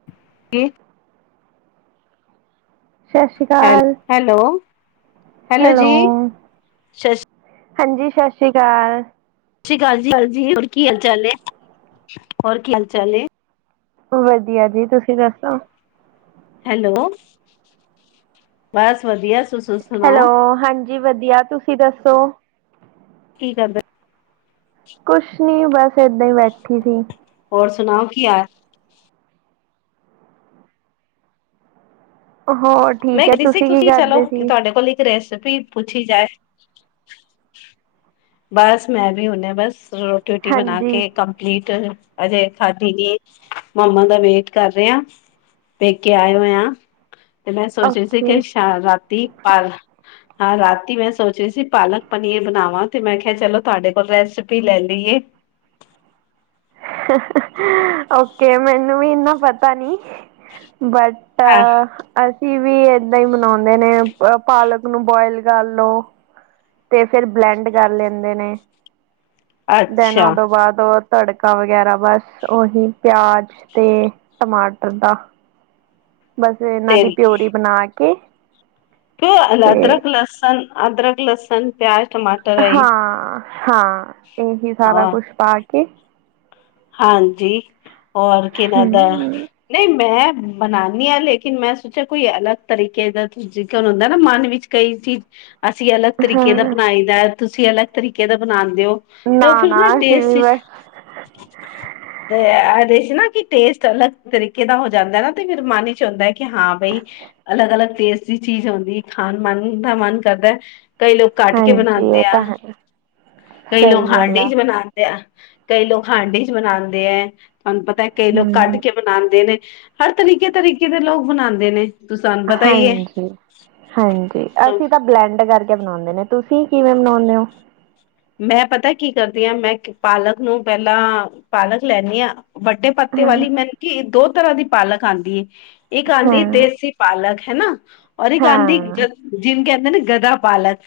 [inaudible] ਸਤਿ ਸ਼੍ਰੀ ਅਕਾਲ। ਹੈਲੋ ਹੈਲੋ ਸਤਿ ਹਾਂਜੀ ਸਤਿ ਸ਼੍ਰੀ ਅਕਾਲ ਸਤਿ ਸ਼੍ਰੀ ਅਕਾਲ ਜੀ ਹਾਲ ਜੀ ਹੋਰ ਕੀ ਹਾਲ ਚਾਲ ਹੈ ਹੋਰ ਕੀ ਹਾਲ ਚਾਲ ਏ। ਵਧੀਆ ਜੀ ਤੁਸੀਂ ਦੱਸੋ। ਹੈਲੋ ਬਸ ਵਧੀਆ ਤੁ ਹੈਲੋ ਹਾਂਜੀ ਵਧੀਆ ਤੁਸੀਂ ਦੱਸੋ। ਕੀ ਕਰਦਾ। ਕੁਛ ਨੀ ਬਸ ਏਦਾਂ ਹੀ ਬੈਠੀ ਸੀ। ਹੋਰ ਸੁਣਾਓ ਕੀ ਹਾਲ [unintelligible] ਮੈਂ ਕਹਿ ਸੀ ਕੀ ਤੁਸੀਂ ਚਲੋ ਕਰਦੇ ਸੀ ਤੁਹਾਡੇ ਕੋਲ ਇੱਕ ਰੈਸਪੀ ਪੁੱਛੀ ਜਾਏ। ਬਸ ਮੈਂ ਵੀ ਹੁਨੇ ਬਸ ਰੋਟੀ ਰੁਟੀ ਬਣਾ ਹਾਂਜੀ ਕੇ ਕੰਪਲੀਟ ਅਜੇ ਖਾਦੀ ਜੀ ਮਾਮਾ ਦਾ ਵੇਟ ਕਰ ਰਹੇ ਆਂ ਪੇਕੇ ਆਏ ਹੋਏ ਆਂ। ਪ ਸੋਚੇ ਸੀ ਓਕੇ ਕਿ ਹਾਂ ਰਾਤੀ ਪ ਹਾਂ ਰਾਤੀ ਮੈਂ ਸੋਚ ਰਹੀ ਸੀ ਪਾਲਕ ਪਨੀਰ ਬਣਾਵਾਂ। ਤੇ ਮੈਂ ਕਿਹਾ ਚਲੋ ਤੁਹਾਡੇ ਕੋਲ ਰੈਸਪੀ ਲੈ ਲਈਏ। [inaudible] ਓਕੇ ਮੈਨੂੰ ਵੀ ਇੰਨਾ ਪਤਾ ਨੀ ਬਟ ਟ ਹਾਂ ਅਸੀਂ ਵੀ ਏਦਾਂ ਹੀ ਬਨਾਉਂਦੇ ਨੇ ਪਾਲਕ ਨੂੰ ਬੋਆਇਲ ਕਰ ਲਓ। ਤੇ ਫਿਰ ਬਲੈਂਡ ਕਰ ਲੈਂਦੇ ਨੇ ਅੱਛਾ ਦੈਨਾ ਤੋ ਉਹਦੋਂ ਬਾਅਦ ਤੜਕਾ ਵਗੈਰਾ ਬਸ ਓਹੀ ਪਿਆਜ ਤੇ ਟਮਾਟਰ ਦਾ ਬਸ ਇਹਨਾਂ ਤੇ ਦੀ ਪਿਓਰੀ ਬਣਾ ਕੇ ਕਿ ਤੇ ਅਦਰਕ ਲਸਣ ਅਦਰਕ ਲਸਣ ਪਿਆਜ ਟਮਾਟਰ ਆਈ ਹਾਂ- ਹਾਂ ਇਹੀ ਸਾਰਾ ਹਾਂ ਕੁਛ ਪਾ ਕੇ ਹਾਂਜੀ ਹੋਰ ਕਿਹਨਾਂ ਦਾ ਹਮ ਨਹੀਂ ਮੈਂ ਬਣਾਣੀ ਹਾਂ ਲੇਕਿਨ ਮੈਂ ਸੋਚਿਆ ਕੋਈ ਅਲੱਗ ਤਰੀਕੇ ਦਾ ਤੁਸੀ ਕ ਹੁੰਦਾ ਨਾ ਮਨ ਵਿੱਚ ਕਈ ਚੀਜ਼ ਅਸੀਂ ਅਲੱਗ ਤਰੀਕੇ ਦਾ ਹਾਂ ਬਣਾਈ ਦਾ ਤੁਸੀਂ ਅਲੱਗ ਤਰੀਕੇ ਦਾ ਬਣਾਂਦੇ ਓ। ਤੇ ਨਾ ਉਹ ਫਿਰ ਨਾ ਅਸੀਂ ਵੀ ਟੇਸਟ ਬਸ 'ਚ ਤੇ ਇਹਦੇ ਸੀ ਨਾ ਕਿ ਟੇਸਟ ਅਲੱਗ ਤਰੀਕੇ ਦਾ ਹੋ ਜਾਂਦਾ ਨਾ ਤੇ ਫੇਰ ਮਨ 'ਚ ਹੀ ਹੁੰਦਾ ਹੈ ਕਿ ਹਾਂ ਬਈ ਅਲੱਗ -ਅਲੱਗ ਟੇਸਟ ਦੀ ਚੀਜ਼ ਹੁੰਂਦੀ ਖਾਣ ਮਨ ਦਾ ਮਨ ਕਰਦਾ। ਕਈ ਲੋਕ ਕੱਟ ਕੇ ਹਾਂਜੀ ਇਹ ਬਣਾਂਦੇ ਆ ਤਾਂ ਹੈ ਕਈ ਸਹੀ ਲੋਕ ਗੱਲ ਹਾਂਡੀ ਆ 'ਚ ਬਣਾ ਦੇ ਕਈ ਲੋਕ ਹਾਂਡੀ 'ਚ ਬਨਾਉਂਦੇ ਹੈ ਤੁਹਾਨੂੰ ਪਤਾ ਕਈ ਲੋਕ ਕੱਢ ਹਮ ਕੇ ਬਣਾਂਦੇ ਨੇ ਹਰ ਤਰੀਕੇ -ਤਰੀਕੇ ਦੇ ਲੋਕ ਬਣਾਂਦੇ ਨੇ। ਤੁ ਸਾਨੂੰ ਪਤਾ ਹੀ ਹਾਂਜੀ- ਹਾਂਜੀ ਹੈ ਅਸੀਂ ਤਾਂ ਬਲੈਂਡ ਕਰਕੇ ਬਣਾਉਂਣੇ ਨੇ ਤੁਸੀਂ ਕਿਵੇਂ ਬਣਾਉਂਣੇ ਹੋ। ਮੈਂ ਪਤਾ ਕੀ ਕਰਦੀ ਹਾਂ ਮੈਂ ਪਾਲਕ ਨੂੰ ਪਹਿਲਾਂ ਪਾਲਕ ਲੈਂਣੀ ਆਂ। ਵੱਡੇ ਪੱਤੇ ਹਾਂ ਵਾਲੀ ਮੈਨ ਕਿ ਦੋ ਤਰ੍ਹਾਂ ਦੀ ਪਾਲਕ ਆਂਦੀ ਹੈ ਇੱਕ ਆਉਂਦੀ ਹਾਂ ਦੇਸੀ ਪਾਲਕ ਹੈ ਨਾ ਔਰ ਇੱਕ ਆਂਦੀ ਹਾਂ ਜਿਨ ਕਹਿੰਦੇ ਗਧਾ ਪਾਲਕ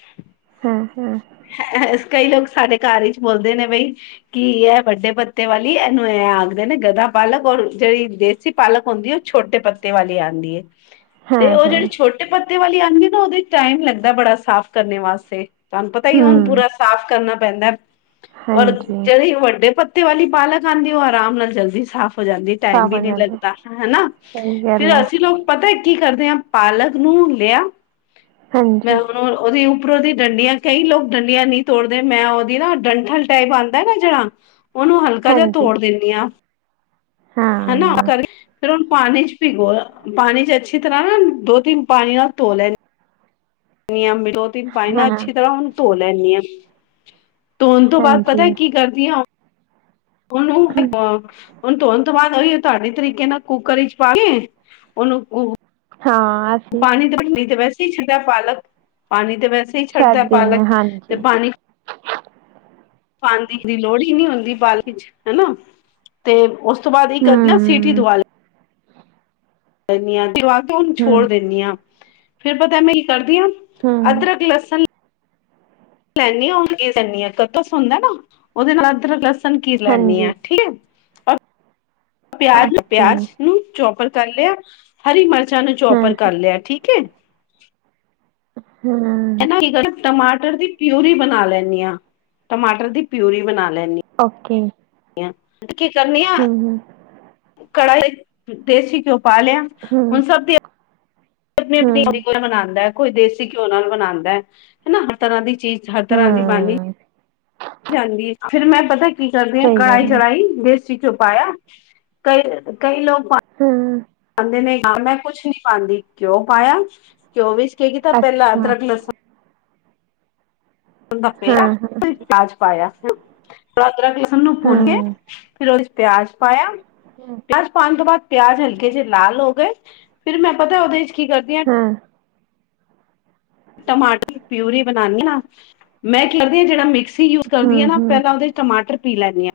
ਹੂੰ- ਹੂੰ [inaudible] ਕਈ ਲੋਕ ਸਾਡੇ ਘਰ ਹੀ ਬੋਲਦੇ ਨੇ ਬਈ ਕੀ ਇਹ ਵੱਡੇ ਪੱਤੇ ਵਾਲੀ ਇਹਨੂੰ ਐ ਆਖਦੇ ਨੇ ਗਧਾ ਪਾਲਕ ਔਰ ਜਿਹੜੀ ਦੇ ਸੀ ਪਾਲਕ ਹੁੰਦੀ ਉਹ ਛੋਟੇ ਪੱਤੇ ਵਾਲੀ ਆਂਦੀ ਏ। ਤੇ ਹਾਂ ਉਹ ਜਿਹੜੀ ਹਾਂ ਛੋਟੇ ਪੱਤੇ ਵਾਲੀ ਆਂਦੀ ਨਾ ਉਹਦੇ ਟਾਈਮ ਲੱਗਦਾ ਬੜਾ ਸਾਫ਼ ਕਰਨੇ ਵਾਸਤੇ ਤੁਹਾਨੂੰ ਪਤਾ ਹੀ ਹੁਣ ਹਮ ਪੂਰਾ ਸਾਫ਼ ਕਰਨਾ ਪੈਂਦਾ ਔਰ ਹਾਂਜੀ ਜਿਹੜੇ ਵੱਡੇ ਪ ਤੇ ਵਾਲੀ ਪਾਲਕ ਆਂਦੀ ਉਹ ਆਰਾਮ ਨਾਲ ਜਲਦੀ ਸਾਫ਼ ਹੋ ਜਾਂਦੀ ਟਾਈਮ ਵੀ ਸਾਵਣ ਨਹੀਂ ਵਾਲੇ ਲੱਗਦਾ ਹਨਾ ਸਹੀ ਗੱਲ ਫਿਰ ਹੈ ਅਸੀਂ ਲੋਕ ਪਤਾ ਕੀ ਕਰਦੇ ਆ ਪਾਲਕ ਨੂੰ ਲਿਆ ਮੈਂ ਹਾਂਜੀ ਉਹਦੀ ਉੱਪਰੋਂਦੀ ਡੰਡੀਆਂ ਕਈ ਲੋਕ ਡੰਡੀਆਂ ਨੀ, ਤੋੜਦੇ ਮੈਂ ਉਹਦੀ ਨਾ ਡੰਠਲ ਟਾਈਪ ਆਉਂਦਾ ਨਾ ਜਿਹੜਾ ਉਹਨੂੰ ਹਲਕਾ ਜਿਹਾ ਹਾਂਜੀ ਤੋੜ ਦਿੰਦੀ ਹਾਂ, ਹਨਾ ਉਹ ਹਾਂ ਕਰੇ ਫੇਰ ਹੁਣ ਪਾਣੀ ਚ ਪਿ ਗੋ ਪਾਣੀ ਚ ਅੱਛੀ ਤਰ੍ਹਾਂ ਨਾ ਦੋ ਤਿੰਨ ਪਾਣੀ ਨਾਲ ਧੋ ਲੈਂਦੇ ਦੋ ਤਿੰਨ ਪਾਈ ਨਾ ਹਾਂ ਅੱਛੀ ਤਰ੍ਹਾਂ ਹੁਣ ਧੋ ਲੈਦੀ ਹਾਂ। ਤੋਂਨ ਤੋਂ ਬਾਅਦ ਹਾਂਜੀ ਪਤਾ ਹੈ ਕੀ ਕਰਦੀਆਂ ਹਾ ਉਹਨੂੰ ਧੋਣ ਤੋਂ ਬਾਅਦ ਉਹੀ ਤੁਹਾਡੇ ਤਰੀਕੇ ਨਾਲ ਕੁੱਕਰ ਵਿਚ ਪਾ ਕੇ ਉਹਨੂੰ ਹਾਂ ਅਸੀਂ ਪਾਣੀ ਤੇ ਪਣੀ ਤੇ ਵੈਸੇ ਹੀ ਛੱਡਦਾ ਪਾਲਕ ਪਾਣੀ ਤੇ ਵੈਸੇ ਹੀ ਛੱਡਦਾ ਛੱਡਦੇ ਪਾਲਕ ਹਾਂ ਤੇ ਹਾਂਜੀ ਪਾਣੀ ਪਾਣੀ ਦੀ ਲੋਹੜ ਹੀ ਨਹੀਂ ਹੁੰਦੀ ਚ ਹੈਨਾ ਤੇ ਉਸ ਤੋਂ ਬਾਅਦ ਇਹ ਕਰਦੀ ਨਾ ਸੀਟੀ ਹਮ ਦੁਆਲ ਹ ਤੇ ਉਹਨੂੰ ਛੋੜ ਹਮ ਦਿੰਦੀ ਹਾਂ ਫੇਰ ਪਤਾ ਮੈਂ ਹੀ ਕਰਦੀ ਹਾਂ, ਹਮ ਅਦਰਕ, ਲਸਣ ਲੈਂਦੀਆਂ ਕੱਦੂਕਸ ਹੁੰਦਾ ਓਹਦੇ ਨਾਲ ਅਦਰਕ ਲਸਣ ਨ ਕੀਰ ਲੈਂਦੀ ਹਾਂ ਹਾਂਜੀ ਠੀਕ ਹੈ। ਪਿਆਜ ਓਕੇ ਪਿਆਜ ਨੂੰ ਚੌਪਰ ਕਰ ਲਿਆ ਹਰੀ ਮਿਰਚਾਂ ਨੂੰ ਹਾਂ ਚੌਪਰ ਕਰ ਲਿਆ ਠੀਕ ਹੈ। ਹਮ ਹਨ ਕੀ ਕਰ ਟਮਾਟਰ ਦੀ ਪਿਊਰੀ ਬਣਾ ਲੈਂਦੀ ਹਾਂ, ਟਮਾਟਰ ਦੀ ਪਿਊਰੀ ਬਣਾ ਲੈਂਦੀ ਹਾਂ। ਓਕੇ। ਤੇ ਕੀ ਕਰਨੀ ਹਮ ਹਮ ਕੜਾਈ ਦੇਸੀ ਕਿਉਂ ਪਾ ਲਿਆ ਹਮ ਹੁਣ ਸਭ ਦੀ ਆਪਣੀ ਹਮ ਆਪਣੀ ਮਨਾਉਂਦਾ ਕੋਈ ਦੇਸੀ ਘਿਓ ਨਾਲ ਬਣਾਉਂਦਾ ਹੈ ਹਨਾ ਹਰ ਤਰ੍ਹਾਂ ਦੀ ਚੀਜ਼ ਹਰ ਤਰ੍ਹਾਂ ਦੀ ਬਾਣੀ ਹਮ ਜਾਂਦੀ ਹੈ ਫੇਰ ਮੈਂ ਪਤਾ ਕੀ ਕਰਦੀ ਹਾਂ ਸਹੀ ਗੱਲ ਕੜਾਈ ਹੈ ਚੜਾਈ ਦੇ ਵਿੱਚ ਪਾਇਆ ਕਈ ਲੋਕ ਹਮ ਪਾਉਂਦੇ ਨੇ ਹਾਂ ਮੈਂ ਕੁਛ ਨਹੀਂ ਪਾਉਂਦੀ ਘਿਓ ਪਾਇਆ ਘਿਓ ਵਿੱਚ ਕੀ ਕੀਤਾ ਪਹਿਲਾਂ ਅੱਛਾ ਅਦਰਕ, ਲਸਣ ਦਾ ਹਾਂ ਪਿਆ ਫਿਰ ਕਜ ਪਾਇਆ ਰਾਤ ਰ ਕੇ ਨੂੰ ਭੁੰਨ ਕੇ ਹਾਂ ਫਿਰ ਉਹਦੇ ਚ ਪਿਆਜ ਪਾਇਆ ਹਮ ਪਿਆਜ ਪਾਉਣ ਤੋਂ ਬਾਅਦ ਪਿਆਜ ਹਲਕੇ ਜਹੇ ਲਾਲ ਹੋ ਗਏ। ਫਿਰ ਮੈਂ ਪਤਾ ਉਹਦੇ ਚ ਕੀ ਕਰਦੀ ਹਾਂ ਹਾਂ ਟਮਾਟਰ ਪਿਊਰੀ ਬਣਾਉਣੀ ਆ ਨਾ ਮੈਂ ਕੀ ਕਰਦੀ ਹਾਂ ਜਿਹੜਾ ਮਿਕਸੀ ਯੂਜ ਕਰਦੀ ਹਮ ਨਾ ਹਮ ਪਹਿਲਾਂ ਉਹਦੇ ਟਮਾਟਰ ਪੀ ਲੈਂਦੀ ਹਾਂ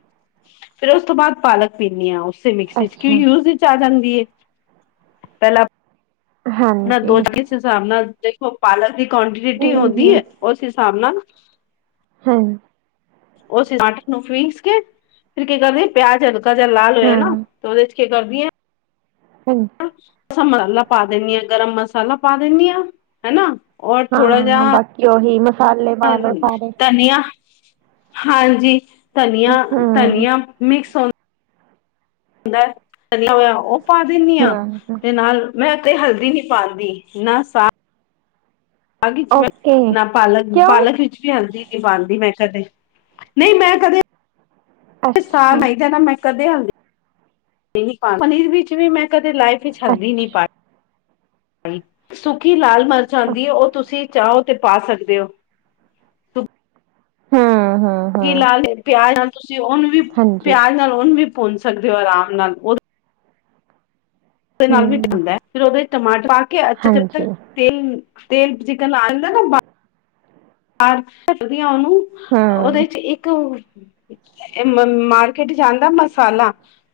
ਫੇਰ ਉਸ ਤੋਂ ਬਾਅਦ ਪਾਲਕ ਪੀਂਦੀ ਹਾਂ ਉਸੇ ਮਿਕਸੀ ਚ ਅੱਛਾ ਕਿਉਂ ਯ ਆ ਜਾਂਦੀ ਪਹਿਲਾਂ ਦੋ ਹਾਂਜੀ 'ਹਿਸਾਬ ਨਾਲ ਦੇਖੋ ਪਾਲਕ ਦੀ ਕੋਆਂਟਟੀ ਹਮ ਹੁੰਦੀ ਹਮ ਹੈ ਉਸ ਹਿਸਾਬ ਨਾਲ ਹਮ ਉਸ ਟਮਾਟਰ ਨੂੰ ਪੀਸ ਕੇ ਫਿਰ ਕੀ ਕਰਦੇ ਪਿਆਜ ਹਲਕਾ ਜਿ ਲਾਲ ਹੋਇਆ ਹਾਂ ਨਾ ਤੇ ਉਹਦੇ ਚ ਕੀ ਕਰਦੀ ਹੈ ਹਮ ਮਸਾਲਾ ਪਾ ਦਿੰਦੀ ਹਾਂ। ਗਰਮ ਮਸਾਲਾ ਪਾ ਦਿੰਦੀ ਆਂ ਹਨਾ ਉਹ ਹਾਂ ਬਾਕੀ ਓਹੀ ਮਸਾਲੇ ਪਾਲੋ ਸਾਰੇ ਧਨੀਆ ਹਾਂਜੀ ਧਨੀਆ, ਹਮ ਧਨੀਆ ਮਿਕਸ ਹੁੰ ਹੁੰਦਾ ਚਿਆ ਹੋਇਆ ਉਹ ਪਾ ਦਿੰਦੀ ਹ ਹਮ ਤੇ ਨਾਲ ਮੈਂ ਉਤੇ ਹਲਦੀ ਨਹੀਂ ਪਾਉਂਦੀ ਨਾ ਸਾ ਮੈਂ ਓਕੇ ਨਾ ਕਿਉਂ ਪਾਲਕ ਵਿੱਚ ਵੀ ਹਲਦੀ ਨਾ ਪਾਲਕ ਵਿੱਚ ਬਣਦੀ ਮੈਂ ਕਦੇ ਨਹੀਂ ਮੈਂ ਕਦੇ ਸਾਹ ਅੱਛਾ ਨਹੀਂ ਦੇਣਾ ਮੈਂ ਕਦੇ ਹਲਦੀ ਪਨੀਰ ਵਿੱਚ ਵੀ ਮੈਂ ਕਦੇ ਲਾਈਫ ਵਿੱਚ ਹਲਦੀ ਨਹੀਂ ਪਾਈ ਅੱਛਾ ਸੁੱਕੀ ਲਾਲ ਮਿਰਚ ਆਉਂਦੀ ਹੈ ਉਹ ਤੁਸੀਂ ਚਾਹੋ ਤੇ ਪਾ ਸਕਦੇ ਹੋ। ਹਾਂ ਹਾਂ ਕੀ ਲਾ ਲ ਪਿਆਜ ਨਾਲ ਤੁਸੀਂ ਹਾਂਜੀ ਉਹਨੂੰ ਵੀ ਭੁੰਨ ਸਕਦੇ ਹੋ ਆਰਾਮ ਨਾਲ ਉਹ [unintelligible] ਹਮ ਫਿਰ ਉਹਦੇ ਟਮਾਟਰ ਪਾ ਕੇ ਅੱਛਾ ਜਦ ਹਾਂਜੀ ਤੱਕ ਤੇਲ ਤੇਲ ਚਿਕਨ [unintelligible] ਦਾ ਨਾ [unintelligible] ਢੱਕ ਦੀਆਂ ਉਹਨੂੰ ਹਮ ਉਹਦੇ ਚ ਇੱਕ [unintelligible] ਮਾਰਕੀਟ ਚ ਆਂਦਾ ਮਸਾਲਾ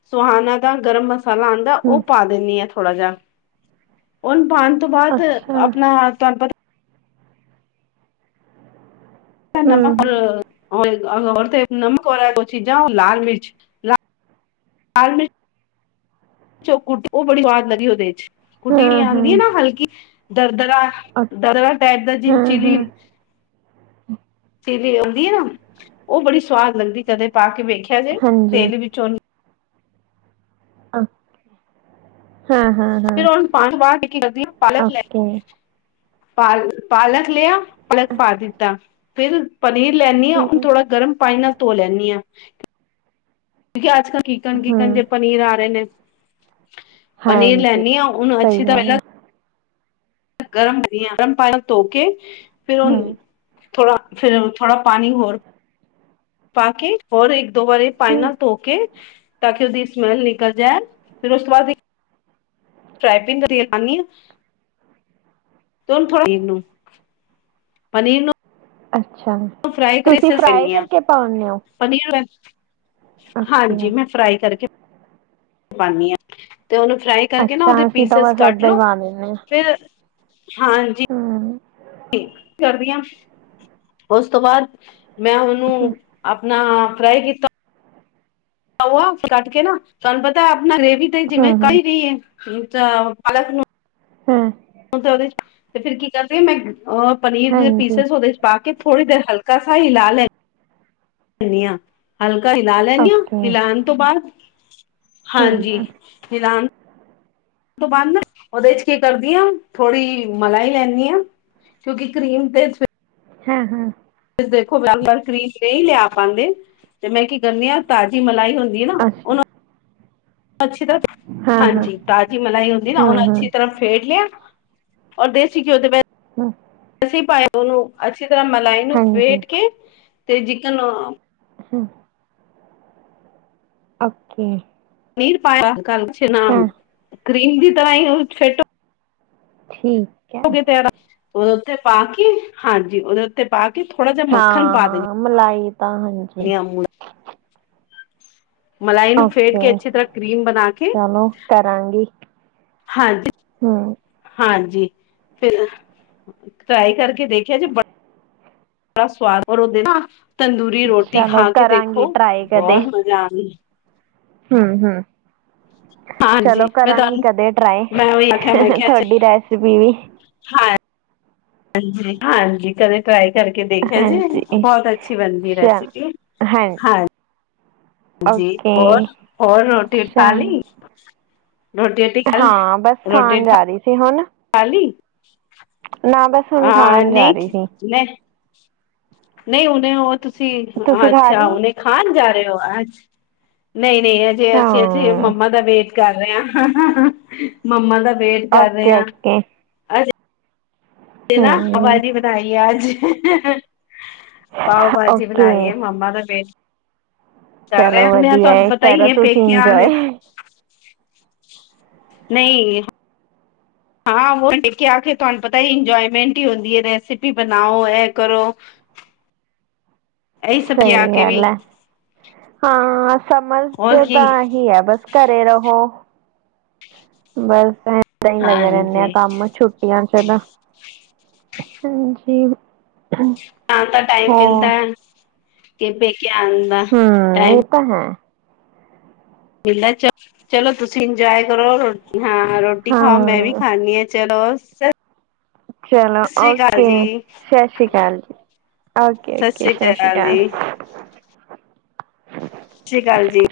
ਸੁਹਾਨ ਦਾ ਗਰਮ ਮਸਾਲਾ ਆ ਹਮ ਉਹ ਪਾ ਦਿੰਦੀ ਆ ਥੋੜ੍ਹਾ ਜਿਹਾ ਉਹਨੂੰ ਪਾਉਣ ਤੋਂ ਬਾਅਦ ਅੱਛਾ ਆਪਣਾ [unintelligible] [unintelligible] ਹਮ ਹਮ [unintelligible] ਤੇ ਨਮਕ ਵ ਔਰ ਦੋ ਚੀਜਾ ਲਾਲ ਮਿਰਚ ਲ ਲ ਮਚ ਚ ਕੁ ਉਹ ਬੜੀ [unintelligible] ਲੱਗੀ ਉਹਦੇ ਚ ਕੁੱਟੀ ਵੀ ਹਾਂ ਹਾਂ ਆਉਂਦੀ ਹੈ। ਨਾ ਹਲਕੀ ਦਰਦਰਾ ਦਰਵਾ ਟਾਈਪ ਦਾ [unintelligible] ਹਾਂ ਚੀਲੀ ਹਾਂ ਚੀਲੀ ਆਉਂਦੀ ਏ। ਨਾ ਉਹ ਬੜੀ ਸਵਾਦ ਲੱਗਦੀ ਕਦੇ ਪਾ ਕੇ ਵੇਖਿਆ ਜੇ ਹਾਂਜੀ ਤੇਲ ਵਿੱਚੋਂ [unintelligible] ਹਾਂ ਹਾਂ ਹਾਂ ਫਿਰ ਉ [unintelligible] ਬਾਹ [unintelligible] ਟੀ ਕਰਦੀ ਪਾਲਕ ਲੈ ਓਕੇ ਪਾਲ ਪਾਲਕ ਲਿਆ ਪਲਕ ਪਾ ਦਿੱਤਾ ਫਿਰ ਪਨੀਰ ਲੈਦੀ ਹਾਂ। ਥੋੜਾ ਗਰਮ ਪਾਣੀ ਨਾਲ ਧੋ ਲੈਂਦੀ ਆਂ ਕਿਉਂਕਿ ਅੱਜ ਕਲ ਕੀਕਨ ਕੀਕਨ ਹਮ ਜੇ ਪਨੀਰ ਆ ਰਹੇ ਨੇ ਪਨੀਰ ਹਾਂਜੀ ਲੈਦੀ ਹਾਂ ਓਨੂੰ ਅੱਛੀ ਸਹੀ ਤਰਾਂ ਗੱਲ ਪਹਿਲਾਂ ਹੈ ਗਰਮ ਹ ਗਰਮ ਪਾਣੀ ਧੋ ਕੇ ਫਿਰ ਉਹ ਹਮ ਥੋੜਾ ਫੇਰ ਥੋੜਾ ਪਾਣੀ ਹੋਰ ਪਾ ਕੇ ਹੋਰ ਇੱਕ ਦੋ ਵਾਰੀ ਪਾਈ ਹਮ ਨਾਲ ਧੋ ਤਾਂ ਕਿ ਉਹਦੀ ਸਮੈਲ ਨਿਕਲ ਜਾਏ ਫੇਰ ਉਸ ਤੋਂ ਬਾਅਦ [unintelligible] [unintelligible] ਪਨੀਰ ਨੂੰ ਪਨੀਰ ਨੂੰ ਅੱਛਾ ਫਰਾਈ ਕਰਕੇ ਤੁਸੀਂ ਫਰਾਈ ਪਾਨੀ ਆ ਕਰਕੇ ਪਾਉਂਦੇ ਓਂ ਪਨੀਰ ਹਾਂਜੀ ਮੈਂ ਫਰਾਈ ਕਰਕੇ ਪਾਉਂਦੀ ਹਾਂ ਤੇ ਉਹਨੂੰ ਫਰਾਈ ਕਰਕੇ ਨਾ ਅੱਛਾ ਉਹਦੇ ਅਸੀਂ ਤਾਂ ਪੀਸਿਸ ਬਸ ਕੱਟ ਏਦਾਂ ਹੀ ਲੋ ਪਾ ਦਿੰਦੇ ਹਾਂ ਫੇਰ ਹਾਂਜੀ ਹਮ ਕਰਦੀਆਂ ਉਸ ਤੋਂ ਬਾਅਦ ਮੈਂ ਹਮ ਉਹਨੂੰ ਆਪਣਾ ਫਰਾਈ ਕੀਤਾ ਕੱਟ ਕੇ ਨਾ ਤੁਹਾਨੂੰ ਪਤਾ ਆਪਣਾ ਰੇਵੀ ਤੇ ਜਿਵੇਂ ਹਮ ਹਮ ਕਹੀ ਰਹੀਏ ਪਾਲਕ ਨੂੰ ਹੂੰ ਉਹਦੇ ਚ ਤੇ ਫੇਰ ਕੀ ਕਰਦੇ ਮੈਂ ਅਹ ਪਨੀਰ ਦੇ ਪੀਸ ਹਾਂਜੀ ਉਹਦੇ ਚ ਪਾ ਕੇ ਥੋੜੀ ਦੇਰ ਹਲਕਾ ਸ ਹੀਲਾ ਲੈ ਲ ਹ ਹਲਕਾ ਹਿਲਾ ਲੈਂਦੀ ਹਾਂ ਓਕੇ ਹਿਲਾਉਣ ਤੋਂ ਬਾਅਦ ਹਮ ਹਾਂਜੀ ਹਮ ਹਿਲਾਨ ਤੋਂ ਬੰਦ ਉਹਦੇ ਚ ਕੀ ਕਰਦੀ ਹ ਥੋੜ੍ਹੀ ਮਲਾਈ ਲੈਂਦੀ ਹਾਂ। ਕਿਉਂਕਿ ਕਰੀਮ ਤੇ ਹਾਂ ਹਾਂ। ਦੇਖੋ ਬ ਵਾਰ ਕਰੀਮ ਨਹੀਂ ਲਿਆ ਪਾਉਂਦੇ ਤੇ ਮੈਂ ਕੀ ਕਰਨੀ ਆ ਤਾਜ਼ੀ ਮਲਾਈ ਹੁੰਦੀ ਹੈ ਨਾ ਅੱਛਾ ਉਹਨੂੰ ਅੱਛੀ ਤਰ੍ਹਾਂ ਹਾਂ ਹਾਂ ਹਾਂਜੀ ਤਾਜ਼ੀ ਮਲਾਈ ਹੁੰਦੀ ਨਾ ਹਮ ਉਹਨੂੰ ਅੱਛੀ ਹਮ ਤਰ੍ਹਾਂ ਫੇਡ ਲਿਆ ਔਰ ਦੇਸੀ ਘਿਓ ਦੇ ਪੈਸ ਹਮ। ਅੱਸੀਂ ਪਾਏ ਉਹਨੂੰ ਅੱਛੀ ਤਰ੍ਹਾਂ ਮਲਾਈ ਨੂੰ ਹਾਂਜੀ ਫੇਟ ਕੇ ਤੇ ਜਿਕਨ ਹੂੰ ਓਕੇ ਨੀਰ ਪਾਇਆ ਕਛ ਨਾ ਹਾਂ ਕ੍ਰੀਮ ਦੀ ਤਰ੍ਹਾਂ ਹੀ ਫੈਨਟੋ ਠੀਕ ਹੈ ਗ [unintelligible] ਤੇੜਾ ਉਹ ਉੱਥਤੇ ਪਾ ਕੇ ਹਾਂਜੀ ਉਹਦੇ ਤੇ ਪਾ ਕੇ ਥੋੜਾ ਜਿਹਾ ਹਾਂ ਮੱਖਣ ਪਾ ਹਾਂ ਮਲਾਈ ਤਾਂ ਹਾਂਜੀ ਦੇਣੇ ਮਲਾਈ ਨੂੰ ਫੇਟ ਓਕੇ ਕੇ ਅੱਛੀ ਤਰ੍ਹਾਂ ਕਰੀਮ ਬਣਾ ਕੇ ਚਲੋ ਕਰਾਂਗੀ। ਹਾਂਜੀ। ਹਮ ਹਾਂਜੀ ਫਿਰ ਟਰਾਈ ਕਰਕੇ ਦੇਖਿਆ ਜੇ ਬੜਾ ਸਵਾਦ ਉਹ ਤੰਦੂਰੀ ਰੋਟੀ ਚਲੋ ਖਾ ਕੇ ਦੇਖੋ ਕਰਾਂਗੀ ਟਰਾਈ ਬਹੁਤ ਮਜ਼ਾ ਆਉਂ ਹਮ ਹਮ [unintelligible] [inaudible] ਹਾਂਜੀ ਮੈਂ ਤੁਹਾਨੂੰ ਕਦੇ ਟਰਾਈ ਮੈਂ ਉਹੀ ਆਖਿਆ ਮੈਂ ਕਿਹਾ ਤੁਹਾਡੀ ਰੈਸਪੀ ਵੀ ਹ ਹਾਂਜੀ ਹਾਂਜੀ ਕਦੇ ਟ੍ਰਾਈ ਕਰਕੇ ਦੇਖਿਆ ਜੀ ਹਾਂਜੀ ਬਹੁਤ ਅੱਛੀ ਬਣਦੀ ਚਲ ਰੈਸਿਪੀ ਹਾਂ ਹਾਂਜੀ ਜੀ ਓਕੇ ਹੋਰ ਹੋਰ ਰੋਟੀ ਉਠਾ ਚਲ ਲਈ ਰੋਟੀ ਖਾ ਲਈ ਹਾਂ ਬਸ ਰੋਟੀ ਖਾਣ ਜਾ ਰਹੀ ਸੀ ਹੁਣ ਖਾ ਲੀ ਨਾ ਬਸ ਹੁਣ ਹਾਂ ਖਾਣ ਜਾ ਨਹੀਂ ਰਹੀ ਸੀ ਨਹੀਂ ਹਨੇ ਉਹ ਤੁਸੀਂ ਤੁਸੀਂ ਖਾ ਅੱਛਾ ਲਈ ਹਨੇ ਖਾਣ ਜਾ ਰਹੇ ਹੋ ਅੱਜ ਨਹੀਂ ਨਹੀਂ ਅਜੇ ਹਾਂ ਅਸੀਂ ਅਜੇ ਮੰਮਾ ਦਾ ਵੇਟ ਕਰ ਰਹੇ ਹਾਂ। ਮੰਮਾ ਦਾ ਵੇਟ ਕਰ ਰਹੇ ਓਕੇ ਹਾਂ। ਓਕੇ ਤੇ ਨਾ ਹੂੰ ਆਵਾਜੀ ਬਣਾਈ ਅੱਜ ਪਾਓ ਭਾਜੀ ਓਕੇ ਬਣਾਈਏ ਮੰਮਾ ਦਾ ਵੇਟ ਕਰ ਰਹੇ ਚਲੋ ਹਾਂ ਵਧੀਆ ਤੁਹਾਨੂੰ ਪਤਾ ਹੀ ਕਰੋ ਹੈ ਤੁਸੀਂ ਪੇਕਿਆਂ ਨੇ ਇੰਜੋਏ। ਨਹੀਂ। ਹਾਂ ਵ ਡਿੱ ਕੇ ਆ ਕੇ ਤੁਹਾਨੂੰ ਪਤਾ ਹੀ ਇੰਜੋਏਮੈਂਟ ਹੀ ਹੁੰਦੀ ਹੈ ਰੈਸਪੀ ਬਣਾਓ ਇਹ ਕਰੋ ਇਹੀ ਸਭ ਕੇ ਆ ਸਹੀ ਕੇ ਗੱਲ ਵੀ ਹੈ ਹਾਂ ਸਮਝ ਹੋਰ ਚ ਕੀ ਤਾਂ ਹੀ ਹੈ ਬਸ ਘਰੇ ਰਹੋ ਬਸ ਇਦਾਂ ਹੀ ਲੱਗੇ ਰਹਿੰਦੇ ਆ ਹਾਂਜੀ ਕੰਮ ਛੁੱਟੀ ਆਣਾ ਚਾਹੀਦਾ ਹਾਂਜੀ ਆਉਣ ਦਾ ਟਾਈਮ ਮਿਲਦਾ ਹੋ ਕਿ ਪੇਕੇ ਆਣ ਦਾ ਹਮ ਟਾਈਮ ਇਹ ਤਾਂ ਹੈ। ਮਿਲਦਾ ਚ ਚਲੋ ਤੁਸੀਂ ਇੰਜੋਏ ਕਰੋ। ਹਾਂ ਰੋਟੀ ਖਾਓ ਮੈਂ ਵੀ ਹਾਂ ਖਾਦੀ ਹ ਚਲੋ। ਸਤਿ ਚਲੋ ਸ੍ਰੀ ਅਕਾਲ ਓਕੇ ਜੀ। ਸਤਿ ਸ਼੍ਰੀ ਅਕਾਲ ਜੀ ਓਕੇ ਸਤਿ ਓਕੇ ਸ੍ਰੀ ਸ਼੍ਰੀ ਅਕਾਲ ਜੀ। ਸਤਿ ਸ਼੍ਰੀ ਅਕਾਲ ਜੀ